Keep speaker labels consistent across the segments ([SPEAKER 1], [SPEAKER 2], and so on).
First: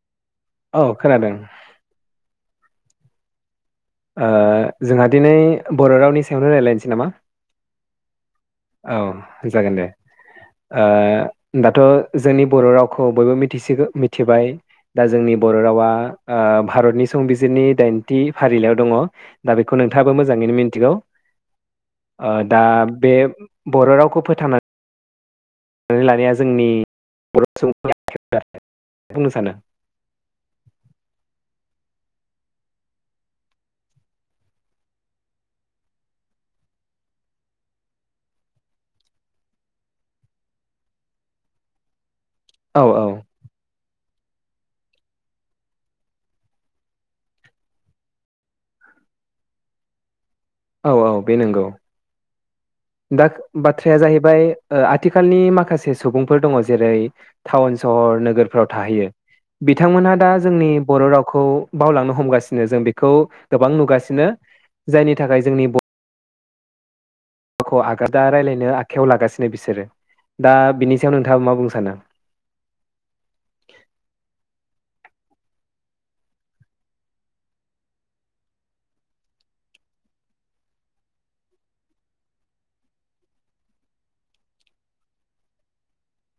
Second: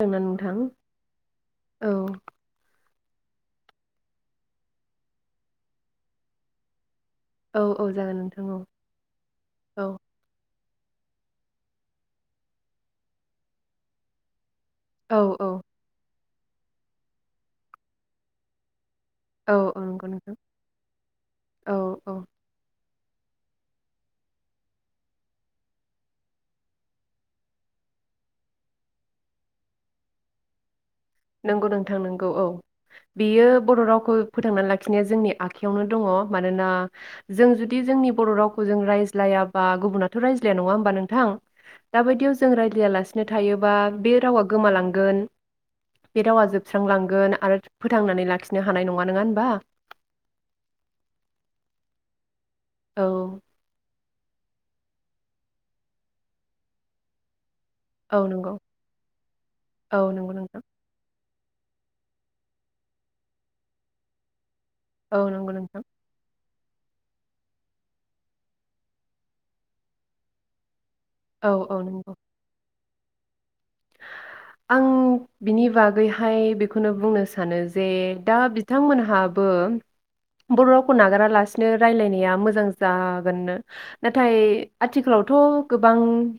[SPEAKER 1] [unintelligible] दोंना नोंथां
[SPEAKER 2] औ खोनादों
[SPEAKER 1] औ ।
[SPEAKER 2] ओ जोंहा दिनै बर' रावनि सायावनो राय्लायनोसै नामा?
[SPEAKER 1] औ औ जागोन नों
[SPEAKER 2] औ जागोन दे । ओ दाथ' जोंनि बर' रावखौ बयबो मिसिग मिथिबाय दा
[SPEAKER 1] औ
[SPEAKER 2] जोंनि बर'
[SPEAKER 1] औ
[SPEAKER 2] रावा ओ भारतनि संबिजिरनि दाइनथि फारिलाइयाव दङ' दा
[SPEAKER 1] औ
[SPEAKER 2] बेखौ
[SPEAKER 1] औ नंगौ
[SPEAKER 2] नोंथाङाबो
[SPEAKER 1] नोंथां
[SPEAKER 2] मोजाङैनो मिथिगौ
[SPEAKER 1] औ औ
[SPEAKER 2] ओ दा बे बर' रावखौ फोथांनान लानाया जोंनि बर' सुबुं [unintelligible] बुंनो सानो?
[SPEAKER 1] नोंगौ नोंथां नोंगौ औ बेयो बर' रावखो फोथांनानै लाखिनो जोंनि आखयावनो दङ' मानोना जों जुदि जोंनि बर' रावखौ जों रायज्लायाबा गुबुनाथ' रायज्लाया नङा होमबा नोंथां दा बायदियाव ज जों
[SPEAKER 2] औ
[SPEAKER 1] रायलाया
[SPEAKER 2] औ
[SPEAKER 1] लासिनो थायोबा बे रावा गोमालांगोन बे रावा जोबस्रांलांगोन आरो फोथांनानै लाखिनो हानायनङा नोंआ होमबा?
[SPEAKER 2] औ औ बे नंगौ
[SPEAKER 1] औ
[SPEAKER 2] । दाख बाथ्राया जाहै बाय ओ आथिखालनि माखासे सुबुंफोर दङ' जेरै टाउन सहर
[SPEAKER 1] औ नंगौ
[SPEAKER 2] नोगोरफ्राव थाहैयो
[SPEAKER 1] औ
[SPEAKER 2] बिथांमोनहा दा
[SPEAKER 1] नंगौ नोंथां
[SPEAKER 2] जोंनि बर' राव खौ बावलांनो हमगासिनो जों बेखौ गोबां नुगासिनो जायनि
[SPEAKER 1] औ
[SPEAKER 2] थाखाय
[SPEAKER 1] नंगौ नोंथां ।
[SPEAKER 2] खौ आगादा राय्लायनो आखायाव लागासिनो बिसोरो दा बिनि नोंथाङाबा
[SPEAKER 1] औ
[SPEAKER 2] मा बुं
[SPEAKER 1] औ
[SPEAKER 2] सानो?
[SPEAKER 1] नंगौ आं बिनि बागैहाय बेखौनो बुंनो सानो जे दा बिथांमोनहाबो बर' रावखौ नागारालासिनो रायलायनाया मोजां जागोननो नाथाय आथिखालावथ' गोबां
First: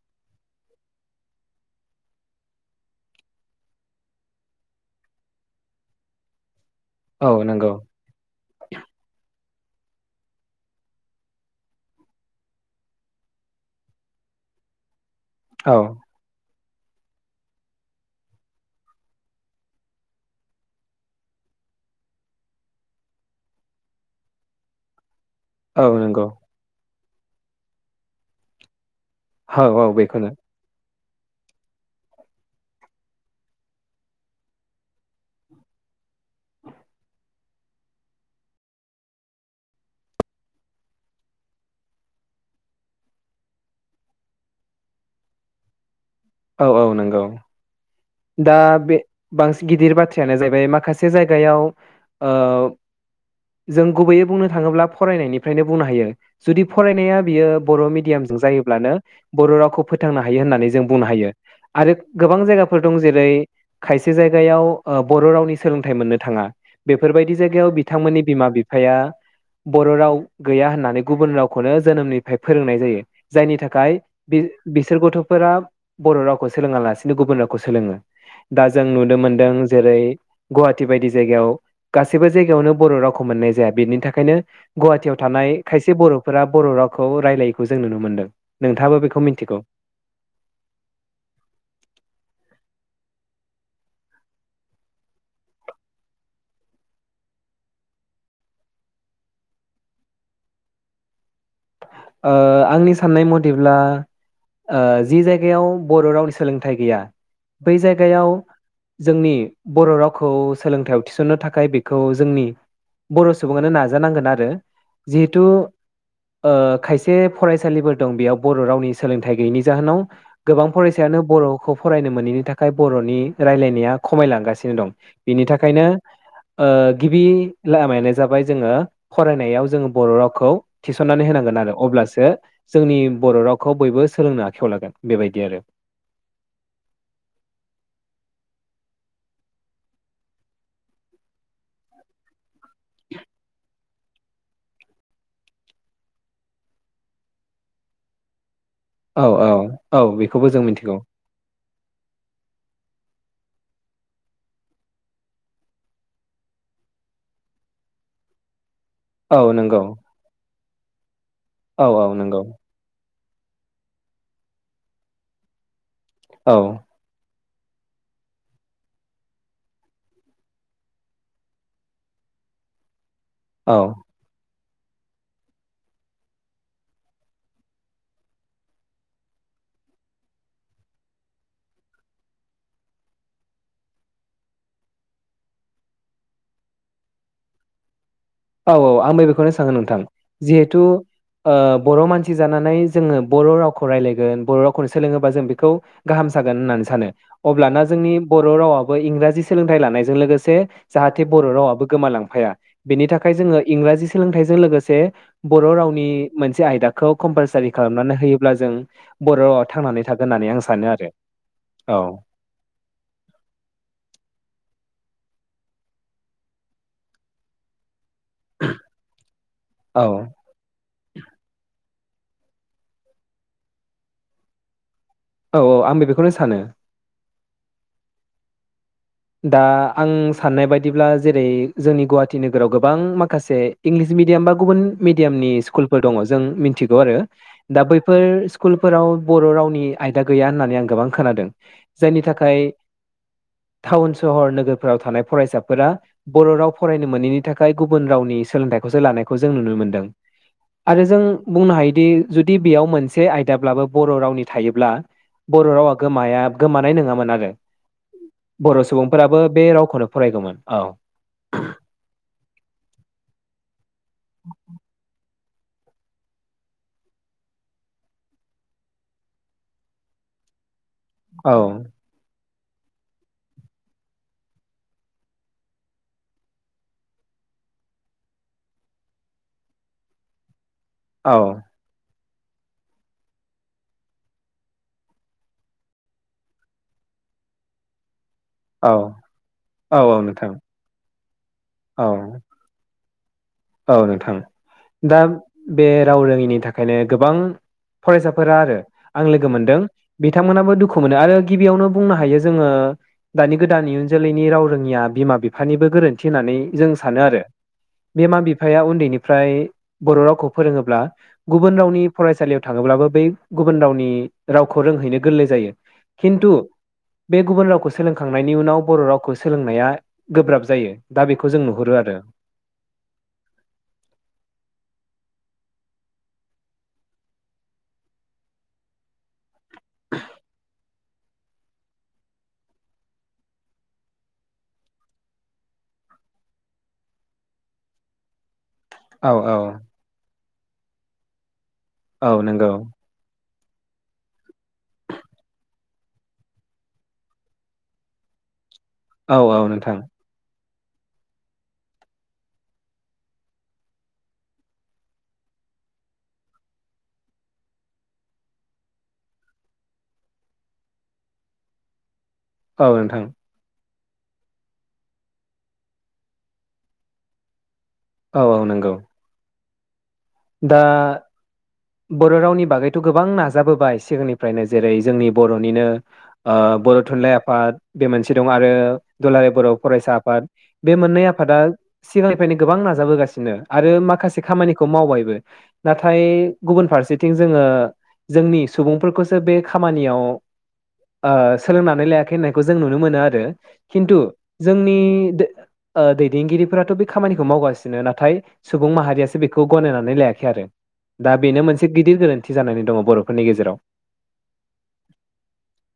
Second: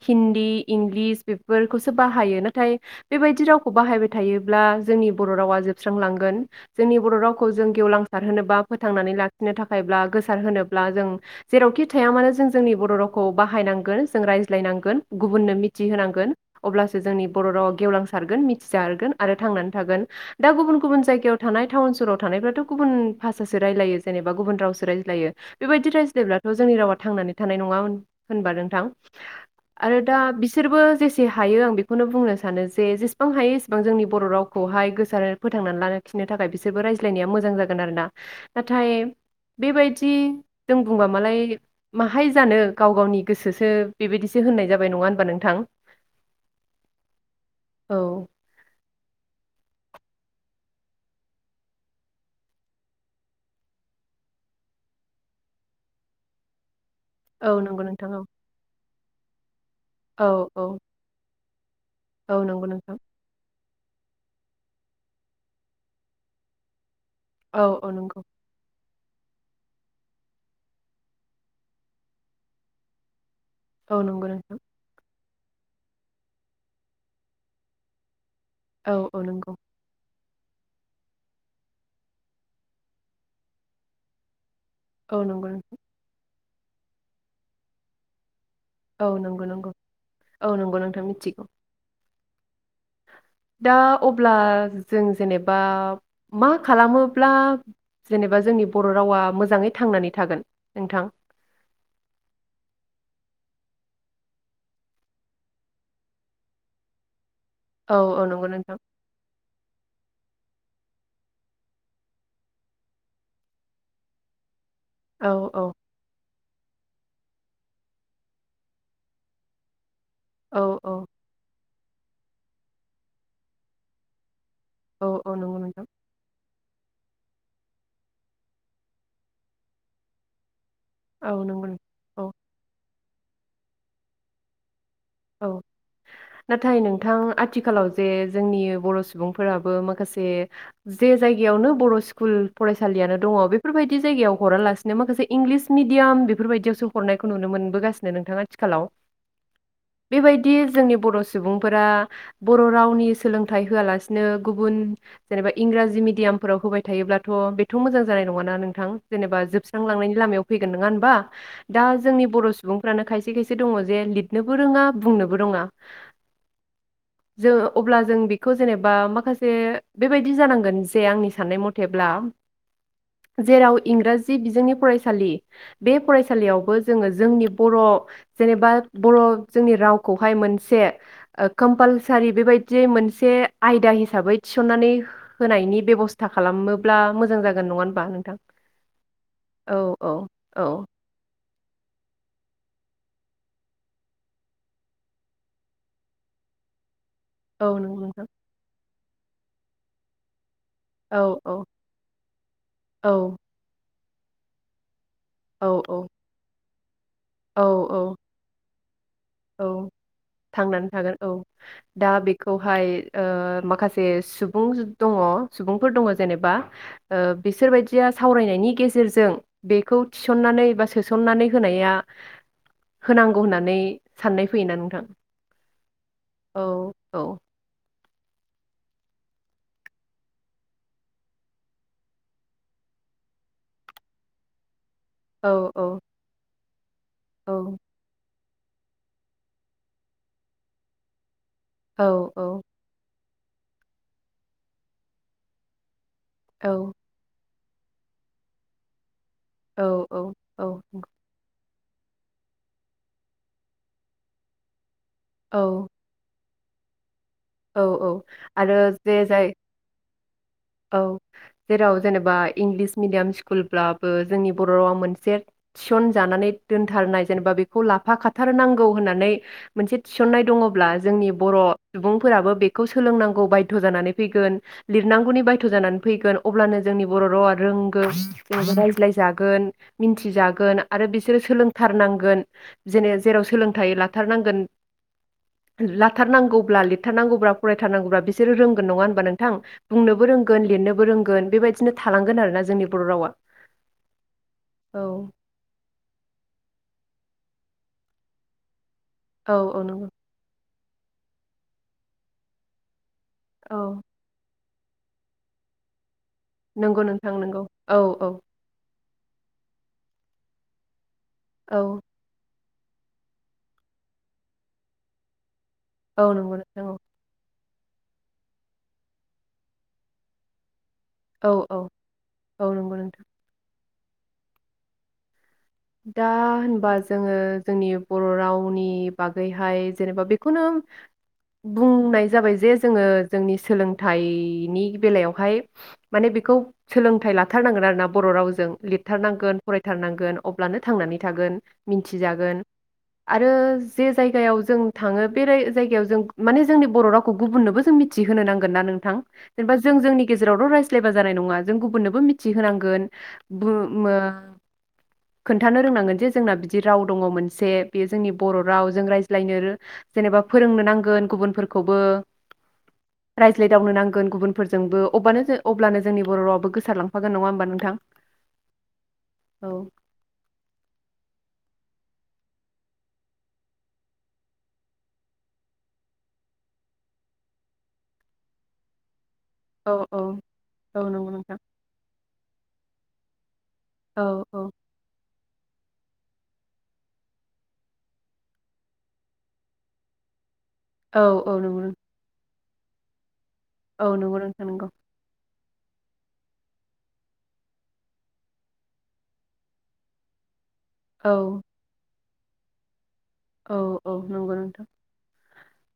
[SPEAKER 1] हिन्दी इंलिस बेफोरखौसो बाहायो नाथाय बेबायदि रावखौ बाहायबाय थायोब्ला जोंनि बर' रावा जोबस्रांलांगोन जोंनि बर'
[SPEAKER 2] औ
[SPEAKER 1] रावखौ जों
[SPEAKER 2] नंगौ
[SPEAKER 1] गेवलांसार होनोबा फोथांनानै ला नो थाखायब्ला गोसार होनोब्ला जों जेरावखि थाया मानो जों जोंनि बर' रावखौ बाहायनांगोन जों रायज्लायनांगोन गुबुननो
[SPEAKER 2] औ
[SPEAKER 1] मिथिहोनांगोन अब्लासो जोंनि बर' रावा गेवलांसारगोन मिथिजारगोन आरो थांनानै थागोन दा गुबुन गुबुन जायगायाव थानाय टाउन सहाव थानायफ्राथ' गुबुन भाषासो रायज्लायो जेनेबा गुबुन रावसो रायज्लायो
[SPEAKER 2] औ
[SPEAKER 1] बेबायदि
[SPEAKER 2] नंगौ
[SPEAKER 1] रायज्लायब्लाथ' जोंनि रावा थांनानै थानाय नङा होन होनबा नोंथां
[SPEAKER 2] औ
[SPEAKER 1] ।
[SPEAKER 2] औ
[SPEAKER 1] आरो दा
[SPEAKER 2] बेखौनो
[SPEAKER 1] बिसोरबो जेसे हायो आं बेखौनो बुंनो सानो जे जेसेबां हायो इेसेबां जोंनि बर' रावखौहाय गोसार फोथांनानै लाखिनो थाखाय बिसोरबो रायज्लायनाया मोजां जागोन आरो ना नाथाय बेबायदि जों बुंबा मालाय माहाय जानो गाव गावनि गोसोसो बेबायदिसो होननाय जाबाय नङा होनबा नोंथां?
[SPEAKER 2] औ औ नंगौ
[SPEAKER 1] औ
[SPEAKER 2] । दा बे बांसिन गिदिर बाथ्रा [unintelligible] माखासे जायगायाव ओ जों गुबैयै बुंनो थाङोब्ला फरायनायनिफ्रायनो बुंनो हायो जुदि फरायनाया बियो
[SPEAKER 1] औ नंगौ
[SPEAKER 2] बर'
[SPEAKER 1] नोंथां
[SPEAKER 2] मिडियामजों जायोब्लानो बर' रावखौ फोथांनो
[SPEAKER 1] औ
[SPEAKER 2] हायो
[SPEAKER 1] औ
[SPEAKER 2] होननानै जों
[SPEAKER 1] औ
[SPEAKER 2] बुंनो हायो आरो गोबां
[SPEAKER 1] औ
[SPEAKER 2] जायगा
[SPEAKER 1] नंगौ नोंथां
[SPEAKER 2] दं जेरै खायसे जायगायाव ओ बर' रावनि सोलोंथाइ मोननो थाङा। बेफोरबायदि
[SPEAKER 1] औ
[SPEAKER 2] जायगायाव
[SPEAKER 1] औ नंगौ
[SPEAKER 2] बिथांमोननि बिमा बि बिफाया बर' राव गैया होननानै गुबुन रावखौनो जोनोमनिफ्राय फोरोंनाय जायो । जायनि थाखाय
[SPEAKER 1] औ नंगौ
[SPEAKER 2] बि
[SPEAKER 1] नोंथां
[SPEAKER 2] बिसोर गथ' फोरा बर' रावखौ सोलोङा लासिनो गुबुन राव खौ सोलोङो। दा जों
[SPEAKER 1] औ
[SPEAKER 2] नुनो
[SPEAKER 1] औ
[SPEAKER 2] मोनदों
[SPEAKER 1] नंगौ
[SPEAKER 2] जेरै गुवाहाटि बायदि जायगायाव गासैबो जायगायावनो बर' रावखौ मोननाय जाया बेनि थाखायनो गुवाहाटियाव
[SPEAKER 1] औ नंगौ
[SPEAKER 2] थानाय
[SPEAKER 1] नोंथां
[SPEAKER 2] खायसे बर'। फोरा बर' रावखौ रायलायैखौ जों नुनो मोन्दों
[SPEAKER 1] औ नंगौ नंगौ औ नंगौ नोंथां मिथिगौ। दा अब्ला जों जेनेबा मा खालामोब्ला जेनेबा जोंनि बर' रावा मोजाङै थांनानै थागोन नोंथां।
[SPEAKER 2] ओ आंनि साननाय मथेब्ला ओ जि जायगायाव बर' रावनि सोलोंथाइ गैया बै
[SPEAKER 1] औ औ
[SPEAKER 2] जायगायाव
[SPEAKER 1] नंगौ नोंथां
[SPEAKER 2] जोंनि बर' राव खौ सोलोंथायाइयाव थिसन्नो थाखाय बेखौ जोंनि बर' सुबुङानो नाजानांगोन आरो ।
[SPEAKER 1] औ
[SPEAKER 2] जिहेथु ओ खायसे फरायसालिफोर दं बेयाव बर' रावनि सोलोंथाइ गैयैनि जाहोनाव
[SPEAKER 1] औ
[SPEAKER 2] गोबां
[SPEAKER 1] औ
[SPEAKER 2] फरायसायानो बर'खौ फरायनो मोनैनि थाखाय बर'नि रायलायनाया खमायलांगासिनो दं
[SPEAKER 1] औ औ
[SPEAKER 2] बिनि
[SPEAKER 1] नंगौ नोंथां
[SPEAKER 2] थाखायनो । ओ गिबि लामायानो जाबाय जोङो फरायनायाव जोङो बर' रावखौ थिसननानै
[SPEAKER 1] औ
[SPEAKER 2] होनांगोन
[SPEAKER 1] नंगौ
[SPEAKER 2] आरो।
[SPEAKER 1] नोंथां
[SPEAKER 2] अब्लासो जोंनि बर' रावखौ बयबो सोलोंनो आखायाव लागोन। बेबायदि
[SPEAKER 1] औ
[SPEAKER 2] आरो
[SPEAKER 1] नाथाय नोंथां आथिखालाव जे जोंनि बर' सुबुंफोराबो माखासे जे जायगायावनो बर' स्कुल फरायसालियानो दङ बेफोरबाय दि जायगायाव हरालासिनो माखासे इंलिस मिडियाम बेफोरबायदियावसो हरनायखौ नुनो मोनबोगासिनो नोंथां आथिखालाव
[SPEAKER 2] औ औ बेखौबो
[SPEAKER 1] बेबायदि
[SPEAKER 2] जों
[SPEAKER 1] जोंनि
[SPEAKER 2] मिथिगौ
[SPEAKER 1] बर' सुबुंफोरा बर' रावनि सोलोंथाइ होआलासिनो गुबुन जेनेबा इंराजि मिडियामफोराव होबाय थायोब्लाथ' बेथ' मोजां जानाय नङाना नोंथां जेनेबा
[SPEAKER 2] औ नंगौ
[SPEAKER 1] जोबस्रालांनायनि लामायाव फै गोन नङा होमबा दा
[SPEAKER 2] औ औ
[SPEAKER 1] जोंनि
[SPEAKER 2] नंगौ
[SPEAKER 1] बर' सुबुंफ्रानो खायसे खायसे खायसे दङ जे लिरनो बोरोङा बुंनोबो रोङा
[SPEAKER 2] औ
[SPEAKER 1] जों अब्ला जों बेखौ जेनेबा माखासे बेबायदि जानांगोन जे आंनि साननाय मथेब्ला जेराव
[SPEAKER 2] औ
[SPEAKER 1] इंराजि बिजोंनि फरायसालि बे फरायसालियावबो जोङो जोंनि बर' जेनेबा बर' जोंनि रावखौहाय मोनसे ओ कम्पालसारि बेबायदियै मोनसे आयदा हिसाबै थिसननानै होनायनि बेब'स्था खालामोब्ला मोजां जागोन नङा होमबा नों
[SPEAKER 2] औ औ आंबो बेखौनो सानो नोंथां
[SPEAKER 1] औ
[SPEAKER 2] जिहेथु ओ बर' मानसि जानानै जोङो बर' रावखौ रायज्लायगोन बर' रावखौनो सोलोङोबा जों बेखौ गाहाम जागोन होननानै सानो।
[SPEAKER 1] औ
[SPEAKER 2] अब्लाना
[SPEAKER 1] नंगौ
[SPEAKER 2] जोंनि
[SPEAKER 1] नोंथां
[SPEAKER 2] बर' रावा इंराजि सोलोंथाइ लानायजों लोगोसे
[SPEAKER 1] औ
[SPEAKER 2] जाहाथे बर'
[SPEAKER 1] औ
[SPEAKER 2] रावाबो गोमालांफाया बेनि
[SPEAKER 1] औ
[SPEAKER 2] थाखा जोङो इंराजि सोलोंथाइजों लोगोसे बर'
[SPEAKER 1] औ
[SPEAKER 2] रावनि मोनसे आयदा खौ
[SPEAKER 1] औ
[SPEAKER 2] कम्पालसारि
[SPEAKER 1] औ
[SPEAKER 2] खालामनानै होयोब्ला जों बर' रावा
[SPEAKER 1] औ
[SPEAKER 2] थांनानै थागोन होननानै आं सानो
[SPEAKER 1] थांनानै
[SPEAKER 2] आरो
[SPEAKER 1] थागोन औ
[SPEAKER 2] औ
[SPEAKER 1] दा बेखौहाय ओ माखासे सुबुं दङ सुबुंफोर दङ जेनेबा ओ बिसोर बायदि या सावरायनायनि गेजेरजों बेखौ
[SPEAKER 2] औ
[SPEAKER 1] थिसननानै बा सोसननानै होनाया होनांगौ होननानै साननाय फैयोना नोंथां?
[SPEAKER 2] औ औ आंबो बे
[SPEAKER 1] औ औ।
[SPEAKER 2] दा आं साननाय बायदिब्ला जेरै जोंनि गुवाहाटि नोगोराव गोबां माखासे इंलिस मिडियाम बा गुबुन
[SPEAKER 1] औ
[SPEAKER 2] मिडियामनि
[SPEAKER 1] औ
[SPEAKER 2] स्कुलफोर दङ जों मि थिगौ आरो
[SPEAKER 1] औ
[SPEAKER 2] दा बैफोर स्कुलफोराव बर' रावनि आयदा गैया होननानै आं गोबां खोनादों। जायनि
[SPEAKER 1] औ
[SPEAKER 2] थाखाय
[SPEAKER 1] औ
[SPEAKER 2] टाउन सहर नोगोरफोराव थानाय फरायसाफोरा बर
[SPEAKER 1] औ
[SPEAKER 2] राव फरायनो मोनैनि नि थाखाय गुबुन रावनि सोलोंथाइखौसो लानाय खौ जों नुनो मोनदों
[SPEAKER 1] औ
[SPEAKER 2] आरो जों बुंनो हायो जुदि जुदि बेयाव मोनसे आयदाब्लाबो बर रावनि थायोब्ला
[SPEAKER 1] औ
[SPEAKER 2] बर रावा गोमाया। गोमानाय नंङामोन आरो
[SPEAKER 1] औ औ। आरो
[SPEAKER 2] बर'
[SPEAKER 1] जे
[SPEAKER 2] सुबुंफोराबो
[SPEAKER 1] जाय
[SPEAKER 2] बे रावखौनो फरायगौमोन
[SPEAKER 1] औ जेराव जेनेबा इंलिस मिडियाम स्कुल [unintelligible] ओ जोंनि बर रावा मोनसे थिसनजानानै दोनथारनाय जेनेबा बेखौ लाफा खाथारनांगौ होननानै मोनसे थिसननाय दंङब्ला जोंनि
[SPEAKER 2] औ
[SPEAKER 1] बर सुबुं बेखौ सोलोंनांगौ बायध जानानै फैगोन लिरनांगौनि बायध जानानै फैगोन अब्लानो जोंनि बर रावा रोंगौ रायज्लायजागोन मिथिजागोन आरो
[SPEAKER 2] औ
[SPEAKER 1] बिसोरो सोलोंथारनांगोन जेने जेराव सोलोंथाइ लाथारनांगोन लाथारनांगौब्ला थानांगौब्ला फरायथारांगौब्ला बे बिसोरो रोंगोन नंङा होनबा नोंथां
[SPEAKER 2] औ औ
[SPEAKER 1] बुंनोबो
[SPEAKER 2] नोंथां
[SPEAKER 1] रोंगोन लिरनोबो रोंगोन गोन बेबायदिनो
[SPEAKER 2] औ
[SPEAKER 1] थालांगोन आरोना जोंनि बर रावा
[SPEAKER 2] औ नोंथां दा
[SPEAKER 1] औ
[SPEAKER 2] बे राव रोंङिनि थाखायनो गोबां फरायसाफोरा आरो आं लोगो
[SPEAKER 1] औ
[SPEAKER 2] मोनदों
[SPEAKER 1] औ नंगौ
[SPEAKER 2] बिथांमोनाबो दुखु मोनो आरो गिबियावनो बुंनो हायो जोंङो दानि गोदान
[SPEAKER 1] औ
[SPEAKER 2] इयुन जोलैनि राव रो ङिया बिमा बिफानिबो गोरोन्थि थि होननानै जों
[SPEAKER 1] नंगौ
[SPEAKER 2] सानो
[SPEAKER 1] नोंथां
[SPEAKER 2] आरो
[SPEAKER 1] नंगौ औ औ
[SPEAKER 2] बिमा बिफाया उन्दैनिफ्राय ओमफ्राय बर रावखौ फोरोंङोब्ला गुबुन
[SPEAKER 1] औ
[SPEAKER 2] रावनि फरायसालियाव थांङोब्लाबो बै गुबुन रावनि रावखौ रोंहैनो गोरलै जायो
[SPEAKER 1] औ
[SPEAKER 2] खिन्थु
[SPEAKER 1] नंगौ नोंथां औ
[SPEAKER 2] बे गुबुन राव खौ सोलोंखांनायनि उनाव बर रावखौ सोलोंनाया गोब्राब जायो दा
[SPEAKER 1] औ
[SPEAKER 2] बेखौ जों
[SPEAKER 1] औ
[SPEAKER 2] नुहुरो आरो
[SPEAKER 1] औ नंगौ नोंथां दा होनबा जोङो जोंनि बर' रावनि बागै हाय जेनेबा बेखौनो बुंनाय जाबाय जे जोङो जोंनि सोलोंथाइनि बेलायावहाय माने बेखौ सोलोंथाइ लाथारनांगोन आरोना बर' रावजों
[SPEAKER 2] औ
[SPEAKER 1] लिरथारनांगोन
[SPEAKER 2] औ
[SPEAKER 1] फरायथारनांगोन अब्लानो थांनानै थागोन
[SPEAKER 2] औ
[SPEAKER 1] मिथिजागोन
[SPEAKER 2] नंगौ
[SPEAKER 1] आरो जे जायगायाव जों थाङो बे जायगायाव जों माने जोंनि बर' रावखौ गुबुननोबो जों मिथिहोनो नांगौ ना नोंथां
[SPEAKER 2] औ औ
[SPEAKER 1] जेना जों
[SPEAKER 2] नोंथां
[SPEAKER 1] जोंनि गेजाव लायबा जानाय नङा जों गुबुननोबो मिथिहोनांगोन खोन्थानो रोंनांगोन जे जोंना बिदि राव दङ मोनसे बेयो जोंनि बर' राव जों रायज्लायनो जेनेबा फोरोंनो नांगोन गुबुनफोरखौबो
[SPEAKER 2] औ नोंथां
[SPEAKER 1] रायज्लायदावनो नांगौ गुबुनफोरजोंबो अब्लानो जोंनि बर रावबो गोसारांफाग नङा होमबा नोंथां
[SPEAKER 2] औ औ नंगौ
[SPEAKER 1] औ
[SPEAKER 2] दा बर' रावनि बागैथ' गोबां नाजाबोबाय सिगांनिफ्रायनो जेरै जोंनि बर'निनो बर' थुनलाइ आफाद बे मोनसे दं आरो दुलाराय बर'
[SPEAKER 1] औ
[SPEAKER 2] फरायसा
[SPEAKER 1] औ
[SPEAKER 2] आफाद बे
[SPEAKER 1] औ
[SPEAKER 2] मोननै
[SPEAKER 1] नंगौ
[SPEAKER 2] आफादा
[SPEAKER 1] नोंथां
[SPEAKER 2] सिगां निफ्रायनो गोबां नाजाबोगासिनो आरो
[SPEAKER 1] औ
[SPEAKER 2] माखासे
[SPEAKER 1] औ
[SPEAKER 2] खामानिखौ मावबाय नाथाय गुबुन फारसेथिं जोङो जोंनि सुबुंफोरखौसो बे खामानियाव
[SPEAKER 1] औ औ नंगौ नों-
[SPEAKER 2] सोलोंनानै लायाखै होनख खौ जों नुनो मोनो आरो
[SPEAKER 1] औ
[SPEAKER 2] खिन्थु
[SPEAKER 1] नंगौ नोंथां नंगौ
[SPEAKER 2] जोंनि दैदेनगिरिफोराथ' बे खामानिखौ मावगासिनो नाथाय सुबुं माहारियासो बेखौ गनायनानै नानै लायाखै आरो दा बेनो
[SPEAKER 1] औ
[SPEAKER 2] मोनसे गिदिर गोरोन थि जानानै दङ बर'
[SPEAKER 1] औ औ नंगौ नोंथां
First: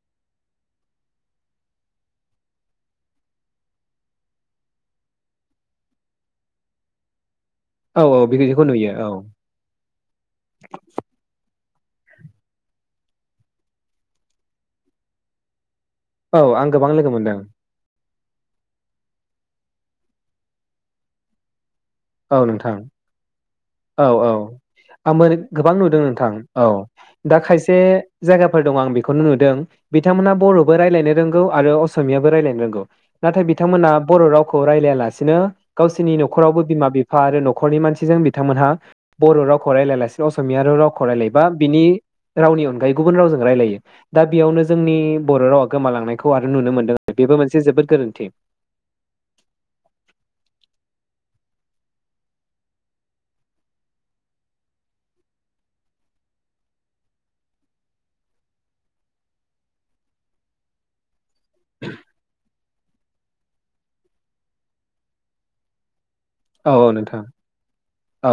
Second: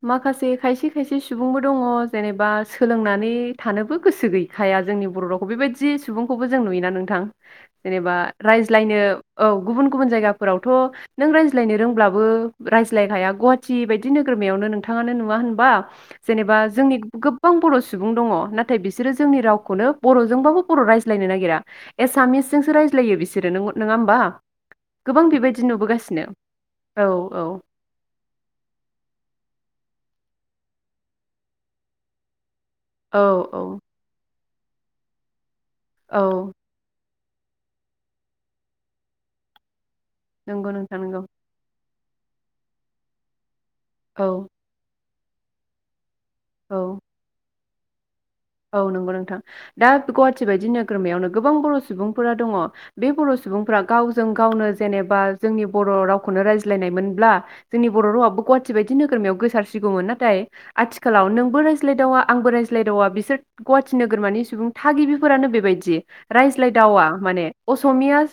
[SPEAKER 1] माखासे खायसे खायसे सुबुंबो दङ जेनेबा सोलोंनानै थानोबो गोसो गैखाया जोंनि बर' रावखौ बेबायदि सुबुंखौबो जों नुयोना नोंथां
[SPEAKER 2] औ
[SPEAKER 1] जेनेबा
[SPEAKER 2] औ बिदिखौ नुयो
[SPEAKER 1] रायज्लायनो औ गुबुन गुबुन जायगाफोरावथ' नों रायज्ल सायनो रोंब्लाबो रायज्लायखाया गुवाहाटि बायदि नोगोरमायावनो नोंथाङानो नुवा होनबा
[SPEAKER 2] औ
[SPEAKER 1] जेनेबा
[SPEAKER 2] आं गोबां
[SPEAKER 1] जोंनि
[SPEAKER 2] लोगो मोनदों
[SPEAKER 1] गोबां बर' सुबुं सुबुं दङ नाथाय बिसोरो जोंनि रावखौनो बर'जोंबाबो बर' रायज्लायनो नागिरा
[SPEAKER 2] औ
[SPEAKER 1] एसामिसजोंसो
[SPEAKER 2] नोंथां
[SPEAKER 1] रायज्लायो बिसोरो नोंग
[SPEAKER 2] औ औ आंबो गोबां नुदों
[SPEAKER 1] नुबोगासिनो
[SPEAKER 2] नोंथां औ दा खायसे जायगाफोर दं आं बेखौनो नुदों बिथांमोना बर'बो रायजलायनो रोंगौ आरो असमियाबो रायलायनो रोंगौ।
[SPEAKER 1] औ
[SPEAKER 2] नाथाय
[SPEAKER 1] औ
[SPEAKER 2] बिथांमोना बर' राव खौ रायजलाया लासिनो गावसिनि
[SPEAKER 1] औ
[SPEAKER 2] न'खरावबो बिमा बिफा फा आरो नखरनि मानसिजों बि बिथांमोनहा बर' रावखौ रायज्लायालासिनो बि असमिया
[SPEAKER 1] नंगौ
[SPEAKER 2] आरो
[SPEAKER 1] नोंथां
[SPEAKER 2] रावखौ
[SPEAKER 1] नंगौ
[SPEAKER 2] रायज्लायबा बिनि रावनि अनगायै गुबुन रावजों रायज्लायो। दा
[SPEAKER 1] औ
[SPEAKER 2] बेयावनो जोंनि बर' रावा गोमालांनाय खौ आरो नुनो मोनदों
[SPEAKER 1] औ
[SPEAKER 2] बेबो मोनसे जे जोबोर गोरोन्थि।
[SPEAKER 1] औ नंगौ नोंथां दा गुवाहाटि बायदि नोगोरमायावनो गोबां बर' सुबुंफोरा दङ बे बर' सुबुंफोरा्रा गावजों गावनो जेनेबा जोंनि बर' रावखौनो रायज्लायनायमोनब्ला जोंनि बर' रावाबो गुवाहाटि बायदि नोगोरमायाव गोसारसिगौमोन नाथाय आथिखालाव नोंबो रायज्लायदावा आंबो रायज्लायदावा बिसोर गुवाहाटि नोगोरमानि सुबुं थागिबिफोरानो बेबायदि
[SPEAKER 2] औ औ
[SPEAKER 1] रायज्लायदावा
[SPEAKER 2] नोंथां
[SPEAKER 1] माने असमिया
[SPEAKER 2] औ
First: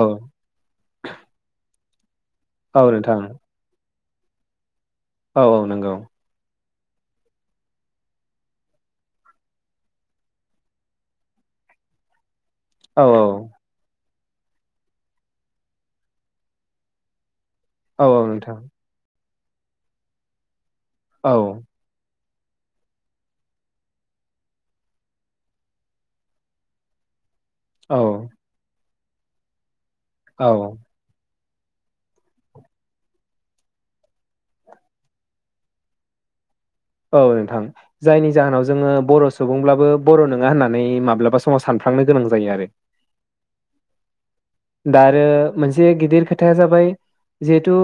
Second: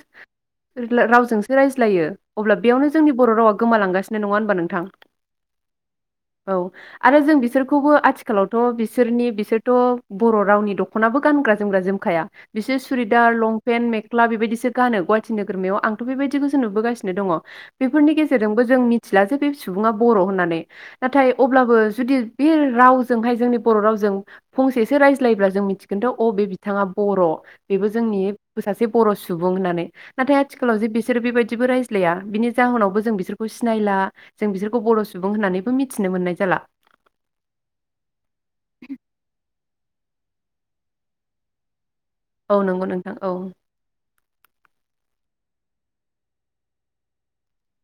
[SPEAKER 1] रावजोंसो रायज्ल ज्लायो अब्ला बेयावनो
[SPEAKER 2] औ
[SPEAKER 1] जोंनि
[SPEAKER 2] नोंथां
[SPEAKER 1] बर' रावा गोमालांगासि नो नङा होनबा नोंथां
[SPEAKER 2] औ औ नंगौ
[SPEAKER 1] औ आरो जों बिसोरखौबो आथिखालावथ' बिसोरनि बिसोरथ' बर' रावनि दख'नाबो गानग्रा जोमग्रा जोमखाया बिसोर
[SPEAKER 2] औ
[SPEAKER 1] सुरिदार लंपेन्ट मे सख्ला बेबायदिसो गानो गुवाहाटि नोगोरमायाव आंथ' बेबायदिखौसो नुबोगासिनो दङ
[SPEAKER 2] औ
[SPEAKER 1] बेफोरनि
[SPEAKER 2] औ नोंथां
[SPEAKER 1] गेजेरजोंबो जों मिथि लासो बे सुबुङा बर' होननानै नाथाय
[SPEAKER 2] औ
[SPEAKER 1] अब्लाबो जुदि बे रावजोंहाय जोंनि बर' रावजों फंसे सो रायज्लायब्ला जों मिथिगोनथ' अ बे बिथाङा बर' बेबो
[SPEAKER 2] औ
[SPEAKER 1] जोंनि सासे ब बर' सुबुं होननानै। नाथाय
[SPEAKER 2] औ
[SPEAKER 1] आथिखालाव जे बिसोरो बेबायदि दिबो रायज्लाया बिनि जाहोनावबो जों बिसोरखौ सिनायला जों बिसोरखौ बर' सुबुं होननानैबो मिथिनो मोननाय जाला।
[SPEAKER 2] औ नोंथां जायनि जाहोनाव जोङो बर' सुबुंब्लाबो बर' नोङा होननानै माब्लाबा समाव सान
[SPEAKER 1] औ नंगौ नोंथां औ
[SPEAKER 2] दा आरो मोनसे गिदिर खोथाया जाबाय जिहेथु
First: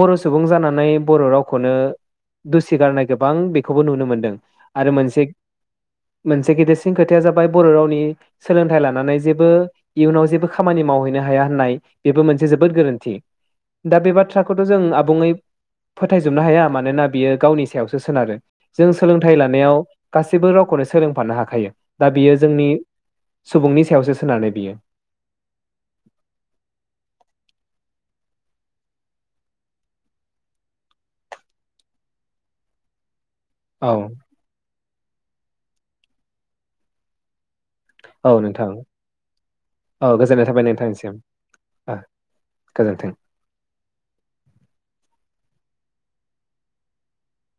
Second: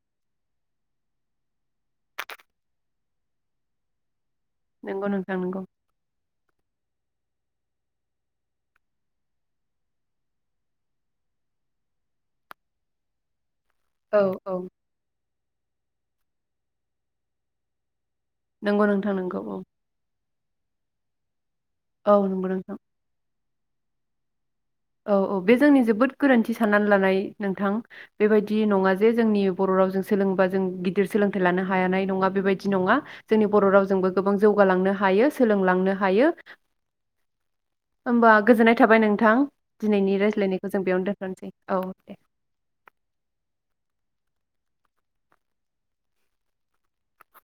[SPEAKER 2] बर' सुबुं जानानै बर' रावखौनो दुसि गारनाय गोबां बेखौबो नुनो मोनदों आरो
[SPEAKER 1] नोंगौ
[SPEAKER 2] मोनसे
[SPEAKER 1] नोंथां नोंगौ
[SPEAKER 2] मोनसे गिदेरसिन खोथाया जाबाय बर' रावनि सोलोंथाइ लानानै जेबो इयुनाव जेबो खा खामानि मावहैनो हाया होननाय बेबो मोनसे जोबोद गोरोन्थि दा बे
[SPEAKER 1] औ औ
[SPEAKER 2] बाथ्राखौथ' जों आबुङै फोथायजोबनो हाया मानोना बियो गावनि सायावस सो सोनारो
[SPEAKER 1] नंगौ
[SPEAKER 2] जों
[SPEAKER 1] नोंथां
[SPEAKER 2] सोलोंथाइ
[SPEAKER 1] नंगौ औ
[SPEAKER 2] लानायाव गासैबो रावखौनो सोलोंफानो हाखायो दा
[SPEAKER 1] औ
[SPEAKER 2] बियो
[SPEAKER 1] नंगौ
[SPEAKER 2] जोंनि
[SPEAKER 1] नोंथां
[SPEAKER 2] सुबुंनि सायावसो सोनारो बियो
[SPEAKER 1] औ औ बे जोंनि जोबोद गोरोन्थि साननानै लानाय नोंथां बेबायदि नङा जे जोंनि बर' रावजों सोलोंबा जों गिदिर सोलोंथाइ लानो हायानाय नङा बेबायदि नङा जोंनि बर'
[SPEAKER 2] औ
[SPEAKER 1] रावजोंबो गोबां जौगालांनो हायो सोलोंलांनो हायो होमबा
[SPEAKER 2] औ नोंथां
[SPEAKER 1] गोजोननाय थाबाय नोंथां
[SPEAKER 2] औ
[SPEAKER 1] दिनैनायनि
[SPEAKER 2] गोजोननाय थाबाय
[SPEAKER 1] रायज्लायनायखौ जों बेयावनो
[SPEAKER 2] नोंथांनिसिम
[SPEAKER 1] दोनथानोसै औ
[SPEAKER 2] ओ
[SPEAKER 1] दे
[SPEAKER 2] गोजोन्थों